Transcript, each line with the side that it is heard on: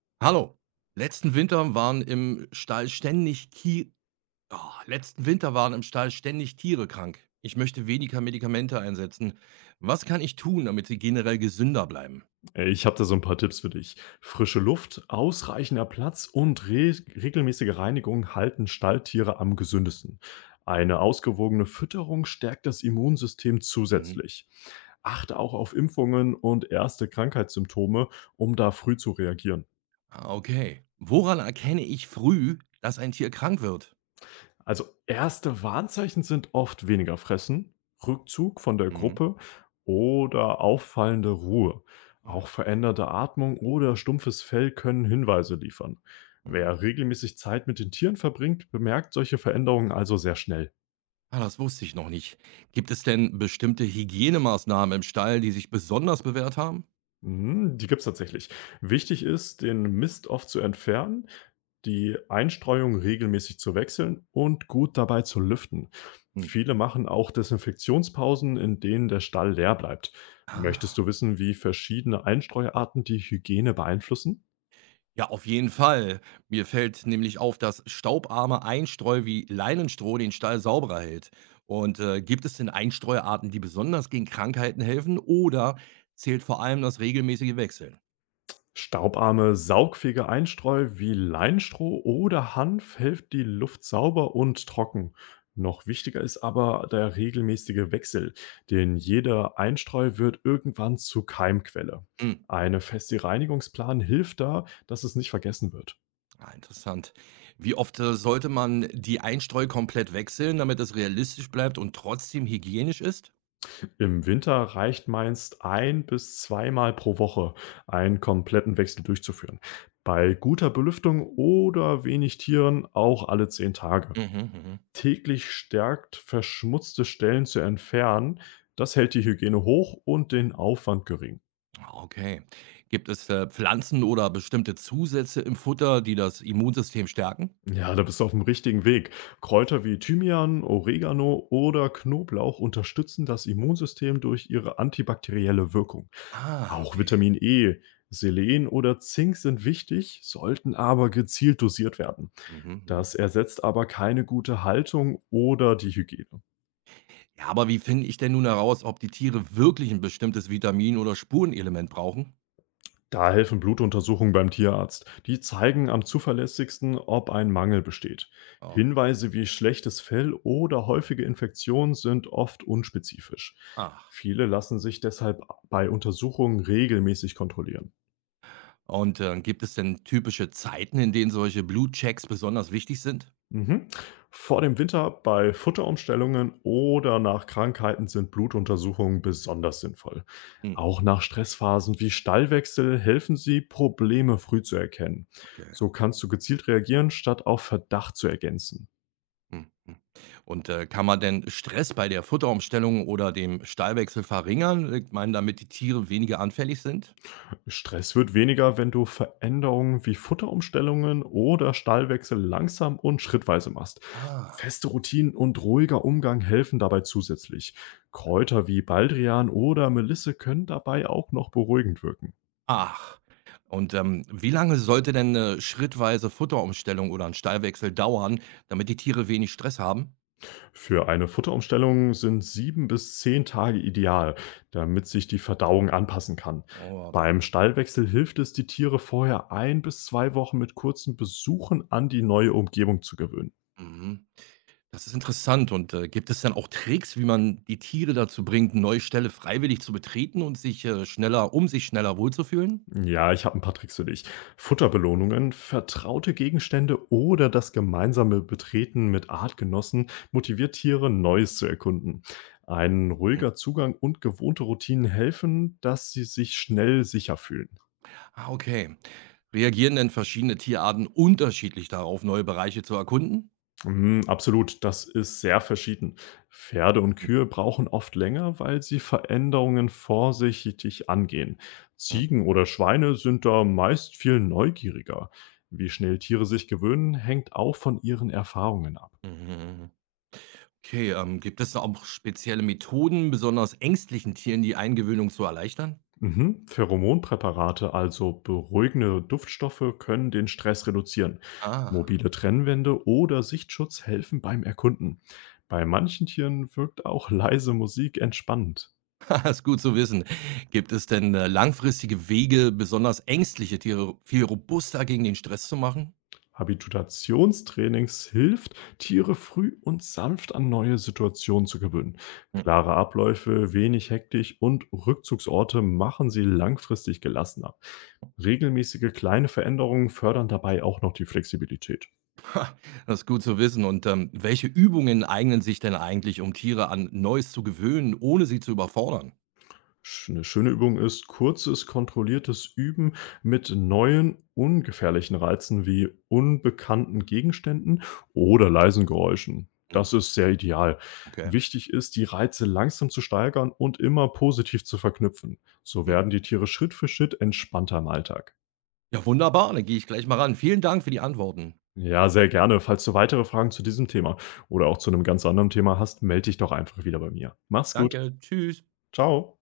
right: Hallo. Letzten Winter waren im Stall ständig letzten Winter waren im Stall ständig Tiere krank. Ich möchte weniger Medikamente einsetzen. Was kann ich tun, damit sie generell gesünder bleiben?
left: Ey, ich habe da so ein paar Tipps für dich. Frische Luft, ausreichender Platz und re regelmäßige Reinigung halten Stalltiere am gesündesten. Eine ausgewogene Fütterung stärkt das Immunsystem
right: Mhm.
left: zusätzlich. Achte auch auf Impfungen und erste Krankheitssymptome, um da früh zu reagieren.
right: Okay. Woran erkenne ich früh, dass ein Tier krank wird?
left: Also, erste Warnzeichen sind oft weniger Fressen, Rückzug von der
right: Mhm.
left: Gruppe oder auffallende Ruhe. Auch
right: Ah,
left: veränderte Atmung oder stumpfes Fell können Hinweise liefern.
right: mhm.
left: Wer regelmäßig Zeit mit den Tieren verbringt, bemerkt solche Veränderungen also sehr schnell.
right: Das wusste ich noch nicht. Gibt es denn bestimmte Hygienemaßnahmen im Stall, die sich besonders bewährt haben?
left: Mhm, die gibt's tatsächlich. Wichtig ist, den Mist oft zu entfernen, die Einstreuung regelmäßig zu wechseln und gut dabei zu lüften.
right: Mhm.
left: Viele machen auch Desinfektionspausen, in denen der Stall leer bleibt. Möchtest
right: Ah.
left: du wissen, wie verschiedene Einstreuarten die Hygiene beeinflussen?
right: Ja, auf jeden Fall. Mir fällt nämlich auf, dass staubarme Einstreu wie Leinenstroh den Stall sauberer hält. Und gibt es denn Einstreuarten, die besonders gegen Krankheiten helfen oder zählt vor allem das regelmäßige Wechseln?
left: Staubarme, saugfähige Einstreu wie Leinstroh oder Hanf hilft die Luft sauber und trocken. Noch wichtiger ist aber der regelmäßige Wechsel, denn jeder Einstreu wird irgendwann zur Keimquelle.
right: Hm.
left: Eine feste Reinigungsplan hilft da, dass es nicht vergessen wird.
right: Interessant. Wie oft sollte man die Einstreu komplett wechseln, damit es realistisch bleibt und trotzdem hygienisch ist?
left: Im Winter reicht meist ein bis zweimal pro Woche einen kompletten Wechsel durchzuführen. Bei guter Belüftung oder wenig Tieren auch alle zehn Tage.
right: Mhm, mhm.
left: Täglich stärkt, verschmutzte Stellen zu entfernen. Das hält die Hygiene hoch und den Aufwand gering.
right: Okay. Gibt es Pflanzen oder bestimmte Zusätze im Futter, die das Immunsystem stärken?
left: Ja, da bist du auf dem richtigen Weg. Kräuter wie Thymian, Oregano oder Knoblauch unterstützen das Immunsystem durch ihre antibakterielle Wirkung. Auch
right: Okay.
left: Vitamin E, Selen oder Zink sind wichtig, sollten aber gezielt dosiert werden.
right: Mhm, mhm.
left: Das ersetzt aber keine gute Haltung oder die Hygiene.
right: Ja, aber wie finde ich denn nun heraus, ob die Tiere wirklich ein bestimmtes Vitamin oder Spurenelement brauchen?
left: Da helfen Blutuntersuchungen beim Tierarzt. Die zeigen am zuverlässigsten, ob ein Mangel besteht.
right: Oh,
left: Hinweise wie schlechtes Fell oder häufige Infektionen sind oft unspezifisch.
right: ach.
left: Viele lassen sich deshalb bei Untersuchungen regelmäßig kontrollieren.
right: Und, gibt es denn typische Zeiten, in denen solche Blutchecks besonders wichtig sind?
left: Mhm. Vor dem Winter bei Futterumstellungen oder nach Krankheiten sind Blutuntersuchungen besonders sinnvoll.
right: Hm.
left: Auch nach Stressphasen wie Stallwechsel helfen sie, Probleme früh zu erkennen.
right: Okay.
left: So kannst du gezielt reagieren, statt auf Verdacht zu ergänzen.
right: Mhm, mhm. Und, kann man denn Stress bei der Futterumstellung oder dem Stallwechsel verringern? Ich meine, damit die Tiere weniger anfällig sind?
left: Stress wird weniger, wenn du Veränderungen wie Futterumstellungen oder Stallwechsel langsam und schrittweise machst.
right: Ah.
left: Feste Routinen und ruhiger Umgang helfen dabei zusätzlich. Kräuter wie Baldrian oder Melisse können dabei auch noch beruhigend wirken.
right: Ach, und, wie lange sollte denn 'ne schrittweise Futterumstellung oder ein Stallwechsel dauern, damit die Tiere wenig Stress haben?
left: Für eine Futterumstellung sind sieben bis zehn Tage ideal, damit sich die Verdauung anpassen kann.
right: Oh, warte.
left: Beim Stallwechsel hilft es, die Tiere vorher ein bis zwei Wochen mit kurzen Besuchen an die neue Umgebung zu gewöhnen.
right: Mhm. Das ist interessant, und, gibt es dann auch Tricks, wie man die Tiere dazu bringt, 'ne neue Stelle freiwillig zu betreten und sich schneller wohlzufühlen?
left: Ja, ich habe ein paar Tricks für dich. Futterbelohnungen, vertraute Gegenstände oder das gemeinsame Betreten mit Artgenossen motiviert Tiere, Neues zu erkunden. Ein
right: Hm,
left: ruhiger Zugang und gewohnte Routinen helfen, dass sie sich schnell sicher fühlen.
right: okay. Reagieren denn verschiedene Tierarten unterschiedlich darauf, neue Bereiche zu erkunden?
left: Mhm, absolut, das ist sehr verschieden. Pferde und
right: Hm,
left: Kühe brauchen oft länger, weil sie Veränderungen vorsichtig angehen. Ziegen oder Schweine sind da meist viel neugieriger. Wie schnell Tiere sich gewöhnen, hängt auch von ihren Erfahrungen ab.
right: hm, mhm. Okay, gibt es da auch spezielle Methoden, besonders ängstlichen Tieren die Eingewöhnung zu erleichtern?
left: Mhm. Pheromonpräparate, also beruhigende Duftstoffe, können den Stress reduzieren.
right: Ah,
left: Mobile Trennwände oder Sichtschutz helfen beim Erkunden. Bei manchen Tieren wirkt auch leise Musik entspannend.
right: ist gut zu wissen. Gibt es denn, langfristige Wege, besonders ängstliche Tiere viel robuster gegen den Stress zu machen?
left: Habituationstrainings hilft, Tiere früh und sanft an neue Situationen zu gewöhnen. Klare Abläufe, wenig Hektik und Rückzugsorte machen sie langfristig gelassener. Regelmäßige kleine Veränderungen fördern dabei auch noch die Flexibilität.
right: Ha, das ist gut zu wissen. Und welche Übungen eignen sich denn eigentlich, um Tiere an Neues zu gewöhnen, ohne sie zu überfordern?
left: Sch 'ne schöne Übung ist kurzes, kontrolliertes Üben mit neuen, ungefährlichen Reizen wie unbekannten Gegenständen oder leisen Geräuschen.
right: Hm,
left: Das ist sehr ideal.
right: okay.
left: Wichtig ist, die Reize langsam zu steigern und immer positiv zu verknüpfen. So
right: Hm.
left: werden die Tiere Schritt für Schritt entspannter im Alltag.
right: Ja, wunderbar. Dann gehe ich gleich mal ran. Vielen Dank für die Antworten.
left: Ja, sehr gerne. Falls du weitere Fragen zu diesem Thema oder auch zu einem ganz anderen Thema hast, melde dich doch einfach wieder bei mir. Mach's gut.
right: Danke. Tschüss.
left: Ciao.